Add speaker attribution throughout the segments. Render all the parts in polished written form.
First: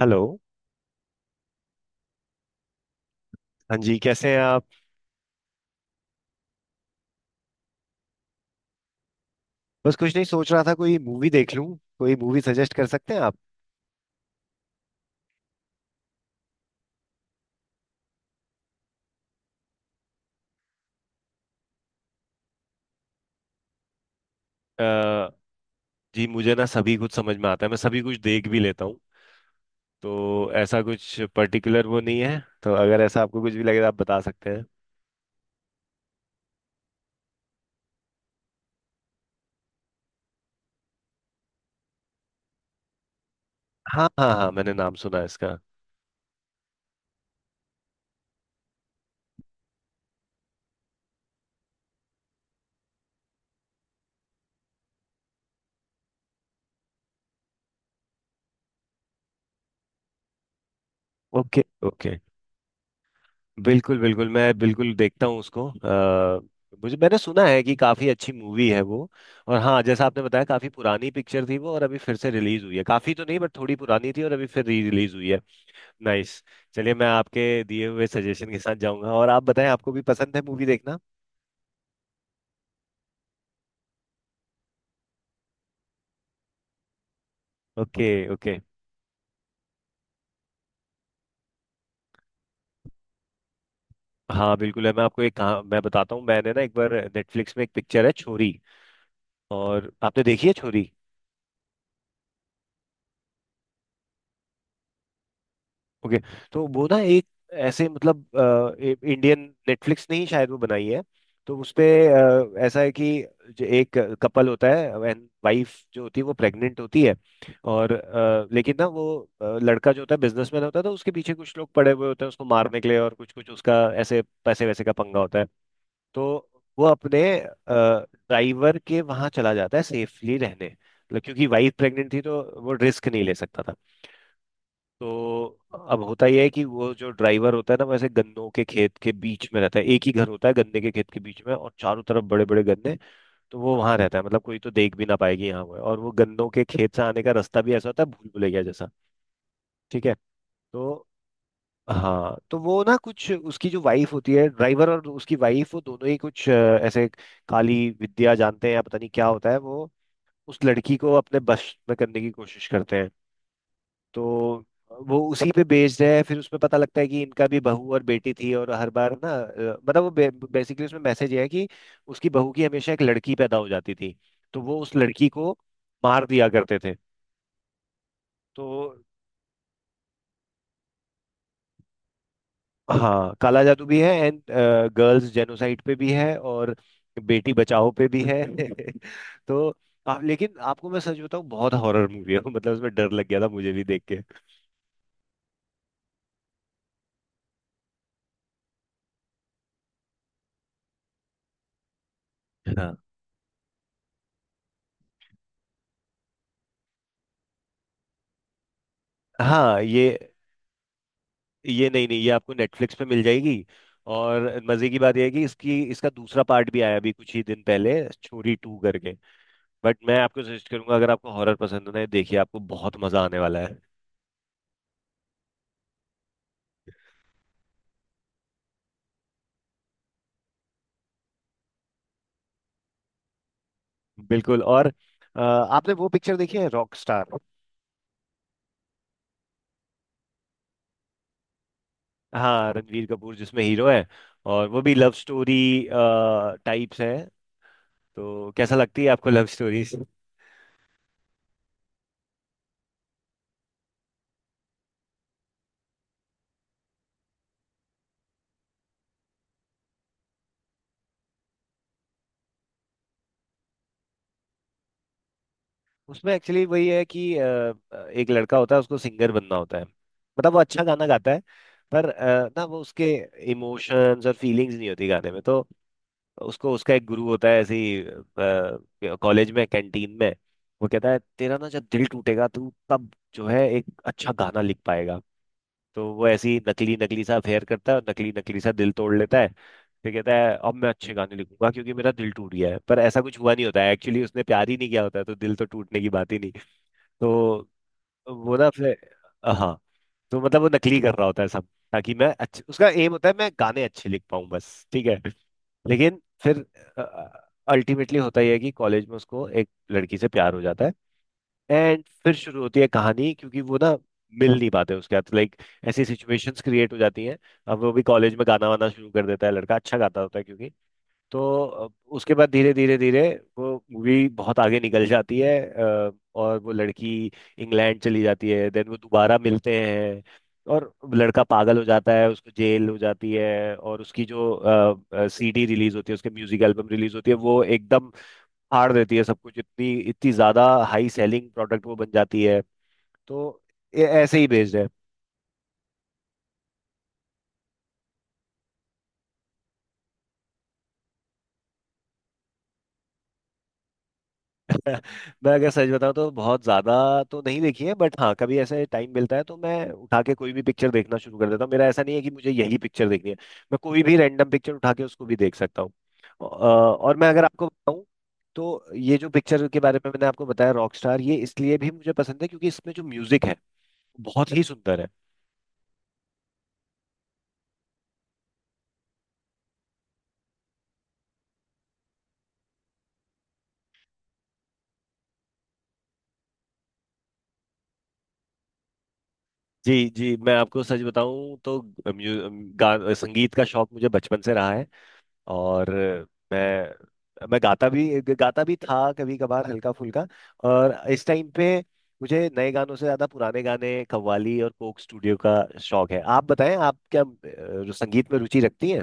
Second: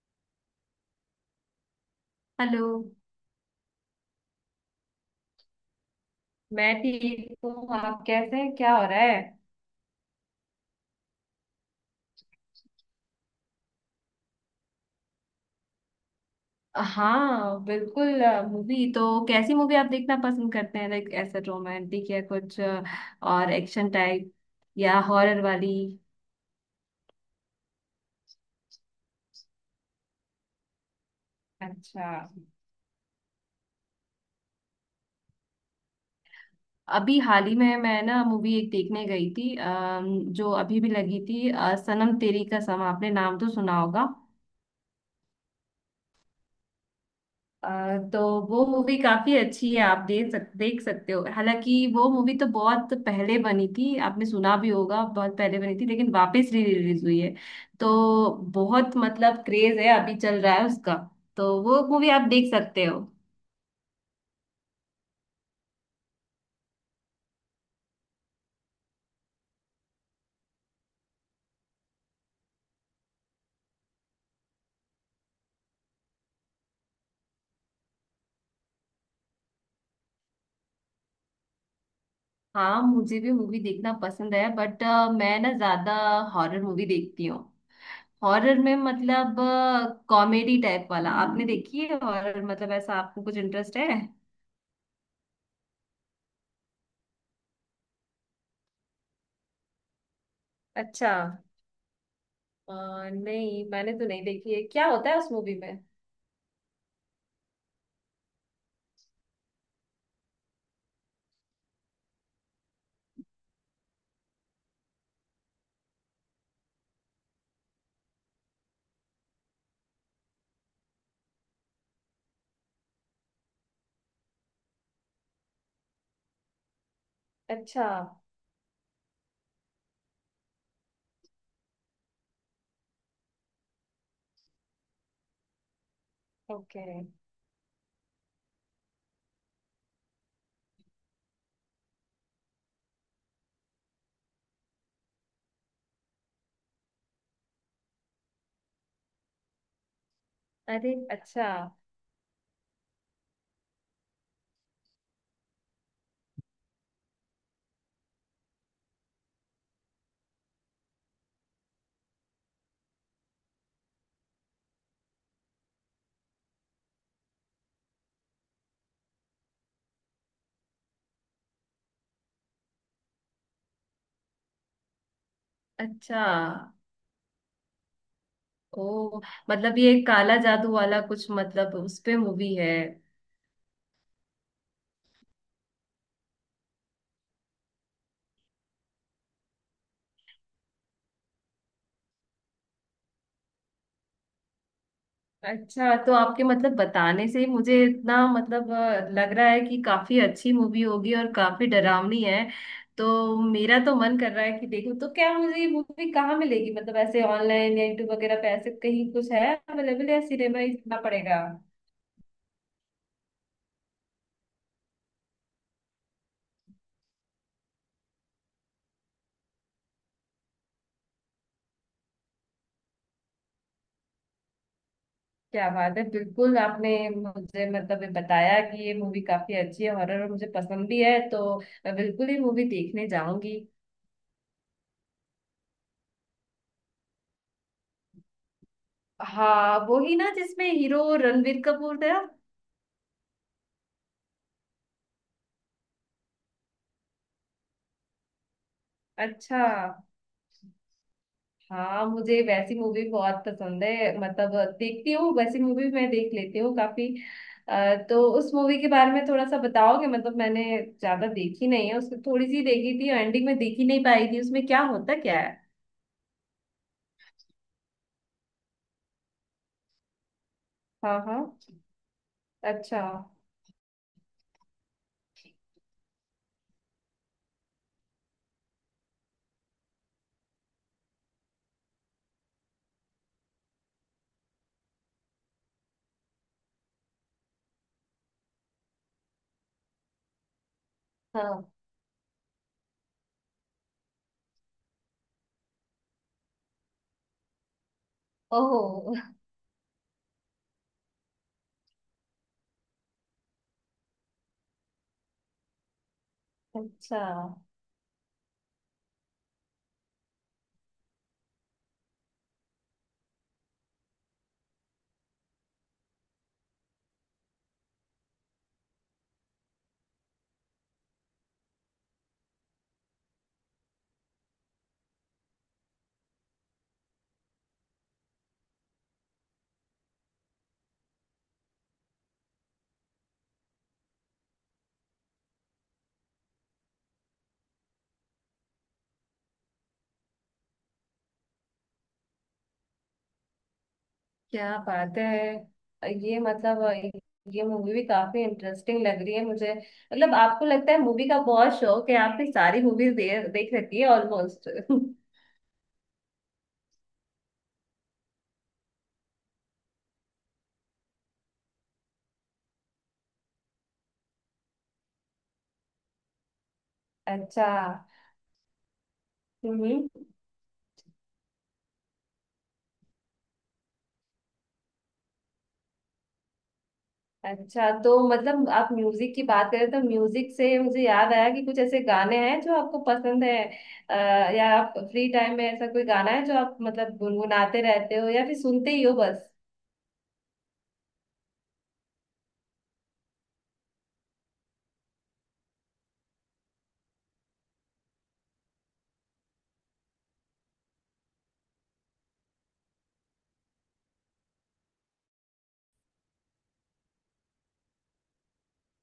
Speaker 1: Hello.
Speaker 2: Hello.
Speaker 1: हाँ जी, कैसे हैं आप?
Speaker 2: मैं ठीक हूँ। आप कैसे हैं? क्या हो रहा है?
Speaker 1: बस कुछ नहीं, सोच रहा था कोई मूवी देख लूं। कोई मूवी सजेस्ट कर सकते हैं आप?
Speaker 2: हाँ, बिल्कुल। मूवी तो कैसी मूवी आप देखना पसंद करते हैं? लाइक ऐसे रोमांटिक या कुछ और एक्शन टाइप या
Speaker 1: अ,
Speaker 2: हॉरर वाली?
Speaker 1: जी मुझे ना सभी कुछ समझ में आता है, मैं सभी कुछ देख भी लेता हूँ। तो ऐसा कुछ पर्टिकुलर वो
Speaker 2: अच्छा।
Speaker 1: नहीं है। तो अगर ऐसा आपको कुछ भी लगे तो आप बता सकते हैं।
Speaker 2: अभी हाल ही में मैं ना मूवी एक देखने गई थी, जो अभी भी लगी थी, सनम तेरी कसम। आपने नाम तो सुना होगा?
Speaker 1: हाँ हाँ हाँ, मैंने नाम सुना है इसका।
Speaker 2: अ, तो वो मूवी काफी अच्छी है। आप देख सकते हो। हालांकि वो मूवी तो बहुत पहले बनी थी, आपने सुना भी होगा, बहुत पहले बनी थी, लेकिन वापस री रिलीज हुई है। तो बहुत मतलब क्रेज है अभी चल रहा है उसका। तो
Speaker 1: ओके
Speaker 2: वो मूवी
Speaker 1: ओके।
Speaker 2: आप देख सकते हो।
Speaker 1: बिल्कुल बिल्कुल, मैं बिल्कुल देखता हूँ उसको। मुझे मैंने सुना है कि काफ़ी अच्छी मूवी है वो। और हाँ, जैसा आपने बताया, काफ़ी पुरानी पिक्चर थी वो और अभी फिर से रिलीज हुई है। काफ़ी तो नहीं बट थोड़ी पुरानी थी और अभी फिर री रिलीज हुई है। नाइस। चलिए, मैं आपके दिए हुए सजेशन के साथ जाऊंगा, और आप बताएं, आपको भी पसंद है मूवी देखना?
Speaker 2: हाँ, मुझे भी मूवी देखना पसंद है, बट मैं ना ज्यादा हॉरर मूवी देखती हूँ।
Speaker 1: Okay
Speaker 2: horror
Speaker 1: okay.
Speaker 2: में मतलब कॉमेडी टाइप वाला आपने देखी है? हॉरर मतलब ऐसा आपको कुछ इंटरेस्ट है?
Speaker 1: हाँ, बिल्कुल है। मैं आपको एक कहा, मैं बताता हूँ। मैंने ना एक बार नेटफ्लिक्स में एक पिक्चर है छोरी। और आपने देखी है छोरी?
Speaker 2: अच्छा। अ, नहीं, मैंने तो नहीं देखी है। क्या होता है उस मूवी में?
Speaker 1: ओके। तो वो ना एक ऐसे, मतलब इंडियन नेटफ्लिक्स ने ही शायद वो बनाई है। तो उसपे ऐसा है कि जो एक कपल होता है, एंड वाइफ जो होती है वो प्रेग्नेंट होती है। और लेकिन ना वो, लड़का जो होता है बिजनेसमैन होता है, तो उसके पीछे कुछ लोग पड़े हुए होते हैं उसको मारने के लिए, और कुछ कुछ उसका ऐसे पैसे वैसे का पंगा होता है। तो वो अपने
Speaker 2: अच्छा।
Speaker 1: ड्राइवर के वहां चला जाता है सेफली रहने, मतलब क्योंकि वाइफ प्रेग्नेंट थी तो वो रिस्क नहीं ले सकता था। तो अब होता यह है कि
Speaker 2: ओके।
Speaker 1: वो जो ड्राइवर होता है ना, वैसे गन्नों के खेत के बीच में रहता है, एक ही घर होता है गन्ने के खेत के बीच में, और चारों तरफ बड़े बड़े गन्ने। तो वो वहां रहता है, मतलब कोई तो देख भी ना पाएगी यहाँ वो है। और वो गन्नों के खेत से आने का रास्ता भी ऐसा होता है, भूल भुलैया जैसा। ठीक है।
Speaker 2: अरे,
Speaker 1: तो
Speaker 2: अच्छा।
Speaker 1: हाँ, तो वो ना, कुछ उसकी जो वाइफ होती है, ड्राइवर और उसकी वाइफ, वो दोनों ही कुछ ऐसे काली विद्या जानते हैं या पता नहीं क्या होता है वो, उस लड़की को अपने बस में करने की कोशिश करते हैं। तो वो उसी पे बेस्ड है। फिर उसमें पता लगता है कि इनका भी बहू और बेटी थी, और हर बार ना मतलब वो, बेसिकली उसमें मैसेज है कि उसकी बहू की हमेशा एक लड़की पैदा हो जाती थी, तो वो उस लड़की को
Speaker 2: अच्छा।
Speaker 1: मार दिया करते थे। तो
Speaker 2: ओ। मतलब ये काला जादू वाला कुछ मतलब उस पे मूवी है?
Speaker 1: हाँ, काला जादू भी है, एंड गर्ल्स जेनोसाइड पे भी है, और बेटी बचाओ पे भी है तो आप लेकिन आपको मैं सच बताऊं, बहुत हॉरर मूवी है मतलब उसमें डर लग गया था मुझे भी देख के।
Speaker 2: अच्छा, तो आपके मतलब बताने से ही मुझे इतना मतलब लग रहा है कि काफी अच्छी मूवी होगी और काफी डरावनी है।
Speaker 1: हाँ
Speaker 2: तो मेरा तो मन कर रहा है कि देखूं, तो क्या मुझे ये मूवी कहाँ मिलेगी? मतलब ऐसे ऑनलाइन या यूट्यूब वगैरह पे ऐसे कहीं कुछ है
Speaker 1: हाँ।
Speaker 2: अवेलेबल, या
Speaker 1: ये
Speaker 2: सिनेमा ही जाना पड़ेगा?
Speaker 1: ये नहीं नहीं, ये आपको नेटफ्लिक्स पे मिल जाएगी। और मजे की बात यह है कि इसकी इसका दूसरा पार्ट भी आया अभी कुछ ही दिन पहले, छोरी टू करके। बट मैं आपको सजेस्ट करूंगा, अगर आपको हॉरर पसंद है ना, देखिए आपको बहुत मजा आने वाला है।
Speaker 2: क्या बात है! बिल्कुल, आपने मुझे मतलब ये बताया कि ये मूवी काफी अच्छी है, हॉरर, और मुझे पसंद भी है, तो मैं बिल्कुल ही मूवी देखने जाऊंगी।
Speaker 1: बिल्कुल। और आपने वो पिक्चर देखी है रॉक स्टार?
Speaker 2: हाँ, वो ही ना जिसमें हीरो रणबीर कपूर था।
Speaker 1: हाँ, रणवीर कपूर जिसमें हीरो है, और वो भी लव स्टोरी टाइप्स है। तो कैसा लगती है आपको लव
Speaker 2: अच्छा।
Speaker 1: स्टोरी?
Speaker 2: हाँ, मुझे वैसी मूवी बहुत पसंद है, मतलब देखती हूँ वैसी मूवी, मैं देख लेती हूँ काफी। तो उस मूवी के बारे में थोड़ा सा बताओगे? मतलब मैंने ज्यादा देखी नहीं है उसको, थोड़ी सी देखी थी, एंडिंग में देख ही नहीं पाई थी। उसमें क्या होता क्या है?
Speaker 1: उसमें एक्चुअली वही है कि एक लड़का होता है, उसको सिंगर बनना होता है, मतलब वो अच्छा गाना
Speaker 2: हाँ,
Speaker 1: गाता है।
Speaker 2: हाँ।
Speaker 1: पर ना वो,
Speaker 2: अच्छा।
Speaker 1: उसके इमोशंस और फीलिंग्स नहीं होती गाने में, तो उसको उसका एक गुरु होता है ऐसे ही कॉलेज में कैंटीन में, वो कहता है तेरा ना जब दिल टूटेगा, तू तब जो है एक अच्छा गाना लिख पाएगा। तो वो ऐसे ही नकली नकली सा अफेयर करता है और नकली नकली सा दिल तोड़ लेता है। फिर कहता है अब मैं अच्छे गाने लिखूंगा
Speaker 2: हाँ।
Speaker 1: क्योंकि मेरा दिल टूट गया है, पर ऐसा कुछ हुआ नहीं होता है एक्चुअली, उसने प्यार ही नहीं किया होता है, तो दिल तो टूटने की बात ही नहीं। तो वो ना
Speaker 2: ओहो।
Speaker 1: फिर, हाँ, तो मतलब वो नकली कर रहा होता है सब, ताकि मैं अच्छे, उसका एम होता है मैं गाने अच्छे लिख पाऊँ, बस ठीक है। लेकिन फिर
Speaker 2: अच्छा।
Speaker 1: अल्टीमेटली होता यह है कि कॉलेज में उसको एक लड़की से प्यार हो जाता है। एंड फिर शुरू होती है कहानी, क्योंकि वो ना मिल नहीं पाते उसके साथ, लाइक ऐसी सिचुएशंस क्रिएट हो जाती हैं। अब वो भी कॉलेज में गाना वाना शुरू कर देता है, लड़का अच्छा गाता होता है क्योंकि। तो अ, उसके बाद धीरे धीरे धीरे वो मूवी बहुत आगे निकल जाती है। और वो लड़की इंग्लैंड चली जाती है, देन वो दोबारा मिलते हैं, और लड़का पागल हो जाता है, उसको जेल हो जाती है, और उसकी जो सीडी रिलीज होती है, उसके म्यूजिक एल्बम रिलीज होती है, वो एकदम फाड़ देती है सब कुछ, इतनी इतनी ज्यादा हाई सेलिंग प्रोडक्ट वो बन जाती है। तो ये ऐसे ही बेस्ड
Speaker 2: क्या
Speaker 1: है।
Speaker 2: बात है! ये मतलब ये मूवी भी काफी इंटरेस्टिंग लग रही है मुझे। मतलब आपको लगता है मूवी का बहुत शौक है, आपने सारी मूवीज दे, देख रखी है ऑलमोस्ट।
Speaker 1: मैं अगर सच बताऊं तो बहुत ज्यादा तो नहीं देखी है, बट हाँ कभी ऐसे टाइम मिलता है तो मैं उठा के कोई भी पिक्चर देखना शुरू कर देता हूँ। मेरा ऐसा नहीं है कि मुझे यही पिक्चर देखनी है, मैं कोई भी रैंडम पिक्चर उठा के उसको भी देख सकता हूँ। और मैं अगर आपको
Speaker 2: अच्छा।
Speaker 1: बताऊं, तो ये जो पिक्चर के बारे
Speaker 2: हम्म।
Speaker 1: में मैंने आपको बताया रॉकस्टार, ये इसलिए भी मुझे पसंद है क्योंकि इसमें जो म्यूजिक है बहुत ही सुंदर है।
Speaker 2: अच्छा, तो मतलब आप म्यूजिक की बात करें तो म्यूजिक से मुझे याद आया कि कुछ ऐसे गाने हैं जो आपको पसंद है, या आप फ्री टाइम में ऐसा कोई गाना है जो आप मतलब गुनगुनाते रहते हो या फिर सुनते ही हो बस?
Speaker 1: जी जी, मैं आपको सच बताऊं तो म्यू- संगीत का शौक मुझे बचपन से रहा है। और मैं गाता भी था कभी कभार हल्का फुल्का। और इस टाइम पे मुझे नए गानों से ज्यादा पुराने गाने, कव्वाली और कोक स्टूडियो का शौक है। आप बताएं, आप क्या संगीत में रुचि रखती हैं?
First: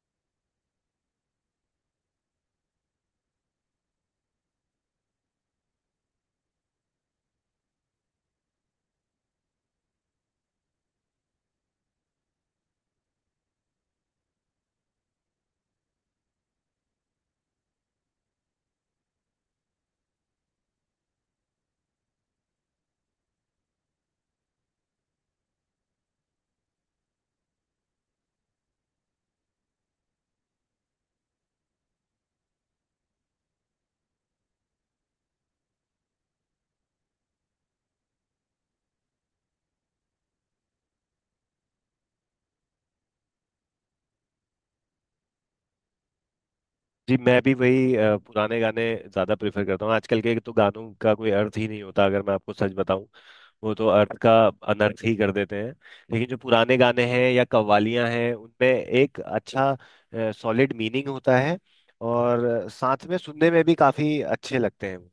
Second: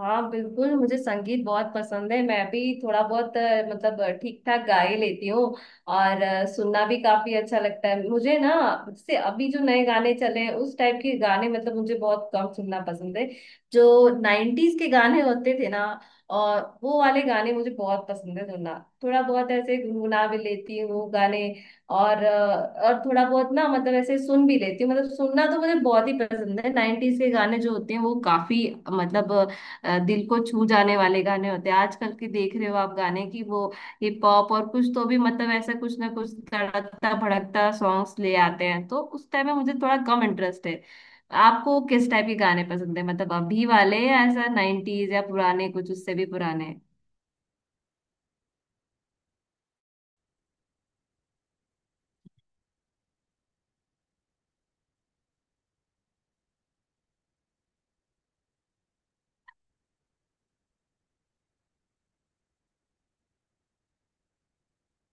Speaker 2: हाँ, बिल्कुल, मुझे संगीत बहुत पसंद है। मैं भी थोड़ा बहुत मतलब ठीक ठाक गा ही लेती हूँ। और सुनना भी काफी अच्छा लगता है मुझे ना। जैसे अभी जो नए गाने चले हैं उस टाइप के गाने मतलब मुझे बहुत कम सुनना पसंद है। जो नाइन्टीज के गाने होते थे ना, और वो वाले गाने मुझे बहुत पसंद है सुनना। थोड़ा बहुत ऐसे गुनगुना भी लेती हूँ गाने। और और थोड़ा बहुत ना मतलब ऐसे सुन भी लेती हूँ, मतलब सुनना तो मुझे बहुत ही पसंद है। नाइन्टीज के गाने जो होते हैं वो काफी मतलब दिल को छू जाने वाले गाने होते हैं। आजकल के देख रहे हो आप गाने की वो हिप हॉप और कुछ तो भी मतलब ऐसा कुछ ना कुछ तड़कता भड़कता सॉन्ग्स ले आते हैं, तो उस टाइम में मुझे थोड़ा कम इंटरेस्ट है। आपको किस टाइप के गाने पसंद है, मतलब अभी वाले या ऐसा नाइन्टीज या पुराने कुछ उससे भी पुराने?
Speaker 1: जी, मैं भी वही पुराने गाने ज़्यादा प्रेफर करता हूँ। आजकल के तो गानों का कोई अर्थ ही नहीं होता, अगर मैं आपको सच बताऊं। वो तो अर्थ का अनर्थ ही कर देते हैं। लेकिन जो पुराने गाने हैं या कव्वालियाँ हैं, उनमें एक अच्छा सॉलिड मीनिंग होता है, और साथ में सुनने में भी काफ़ी अच्छे लगते हैं वो।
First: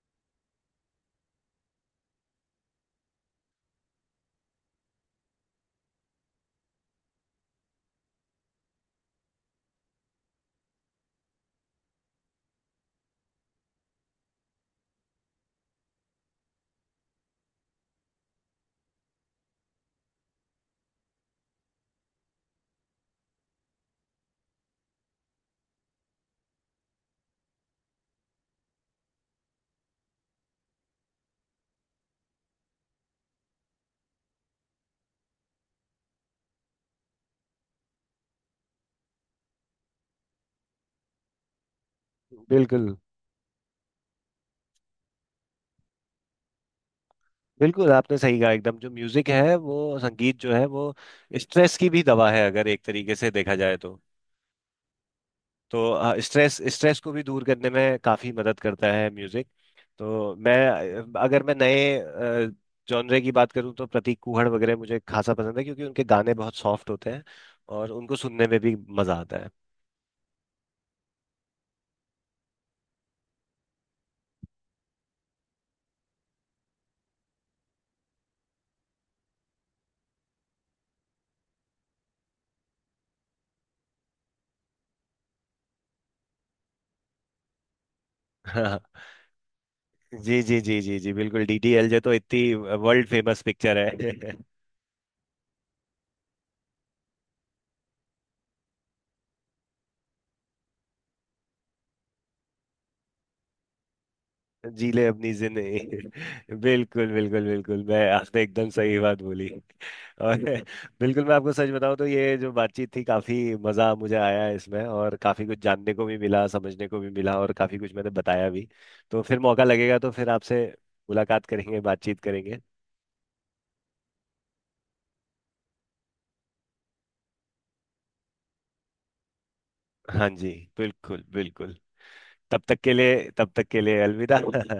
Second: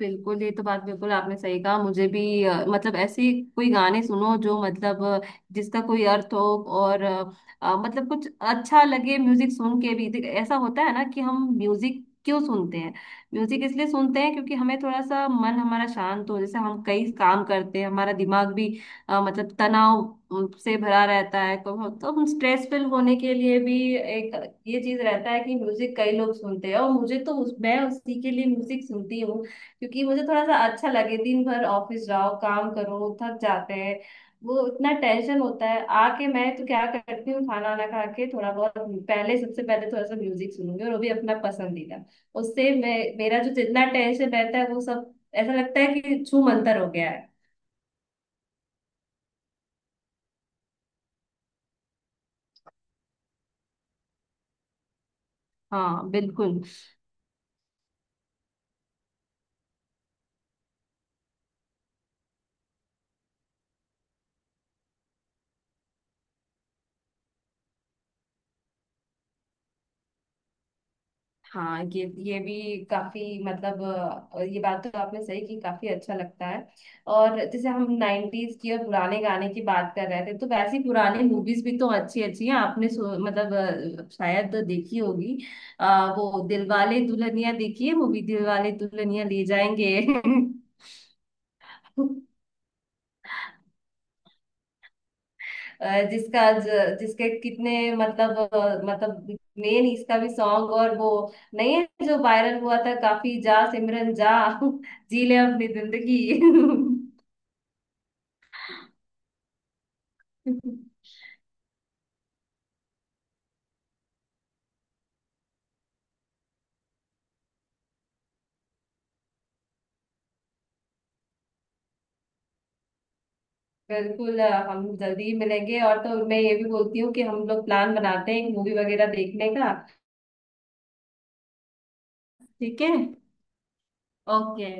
Speaker 2: बिल्कुल, ये तो बात बिल्कुल आपने सही कहा। मुझे भी मतलब ऐसे कोई गाने सुनो जो मतलब जिसका कोई अर्थ हो, और मतलब कुछ अच्छा लगे। म्यूजिक सुन के भी देख, ऐसा होता है ना कि हम म्यूजिक क्यों सुनते हैं? म्यूजिक इसलिए सुनते हैं क्योंकि हमें थोड़ा सा मन हमारा शांत हो। जैसे हम कई काम करते हैं, हमारा दिमाग भी मतलब तनाव से भरा रहता है, तो हम स्ट्रेसफुल होने के लिए भी एक ये चीज रहता है कि म्यूजिक कई लोग सुनते हैं। और मुझे तो उस, मैं उसी के लिए म्यूजिक सुनती हूँ, क्योंकि मुझे थोड़ा सा अच्छा लगे। दिन भर ऑफिस जाओ, काम करो, थक जाते हैं। वो इतना टेंशन होता है, आके मैं तो क्या करती हूँ, खाना वाना खा के, थोड़ा बहुत पहले, सबसे पहले थोड़ा सा म्यूजिक सुनूंगी, और वो भी अपना पसंदीदा। उससे
Speaker 1: बिल्कुल
Speaker 2: मैं मेरा जो जितना टेंशन रहता है वो सब ऐसा लगता है कि छू मंतर हो गया है।
Speaker 1: बिल्कुल, आपने सही कहा एकदम। जो म्यूजिक है वो, संगीत जो है वो स्ट्रेस की भी दवा है अगर एक तरीके से देखा जाए तो।
Speaker 2: हाँ,
Speaker 1: तो स्ट्रेस
Speaker 2: बिल्कुल।
Speaker 1: स्ट्रेस को भी दूर करने में काफ़ी मदद करता है म्यूजिक। तो मैं अगर मैं नए जॉनरे की बात करूँ तो प्रतीक कुहड़ वगैरह मुझे खासा पसंद है, क्योंकि उनके गाने बहुत सॉफ्ट होते हैं और उनको सुनने में भी मजा आता
Speaker 2: हाँ। ये भी काफी मतलब ये बात तो आपने सही की, काफी अच्छा लगता है। और जैसे हम नाइन्टीज की और पुराने गाने की बात कर रहे थे, तो वैसी पुराने मूवीज भी तो अच्छी अच्छी हैं। आपने सो, मतलब शायद देखी होगी। वो दिलवाले दुल्हनिया देखी है मूवी, दिलवाले
Speaker 1: है
Speaker 2: दुल्हनिया ले जाएंगे?
Speaker 1: जी जी जी जी जी, बिल्कुल, डी डी एल जे तो इतनी वर्ल्ड फेमस पिक्चर है
Speaker 2: अ, जिसका जिसके कितने मतलब मतलब मेन इसका भी सॉन्ग और वो नहीं है जो वायरल हुआ था काफी, जा सिमरन जा,
Speaker 1: जी ले
Speaker 2: जी
Speaker 1: अपनी
Speaker 2: ले अपनी
Speaker 1: जिंदगी
Speaker 2: जिंदगी।
Speaker 1: बिल्कुल बिल्कुल बिल्कुल, मैं आपने एकदम सही बात बोली। और बिल्कुल, मैं आपको सच बताऊं तो ये जो बातचीत थी, काफी मजा मुझे आया इसमें, और काफी कुछ जानने को भी मिला, समझने को भी मिला, और काफी कुछ मैंने बताया भी। तो फिर मौका लगेगा तो फिर आपसे मुलाकात करेंगे, बातचीत करेंगे।
Speaker 2: बिल्कुल हम जल्दी ही मिलेंगे, और तो मैं ये भी बोलती हूँ कि हम लोग प्लान बनाते हैं मूवी वगैरह देखने का।
Speaker 1: हाँ जी, बिल्कुल बिल्कुल। तब तक
Speaker 2: ठीक है।
Speaker 1: के लिए तब तक के लिए अलविदा
Speaker 2: ओके।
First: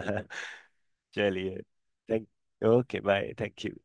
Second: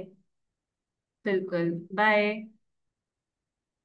Speaker 1: चलिए।
Speaker 2: बिल्कुल। Bye.
Speaker 1: Thank. Okay bye, thank you.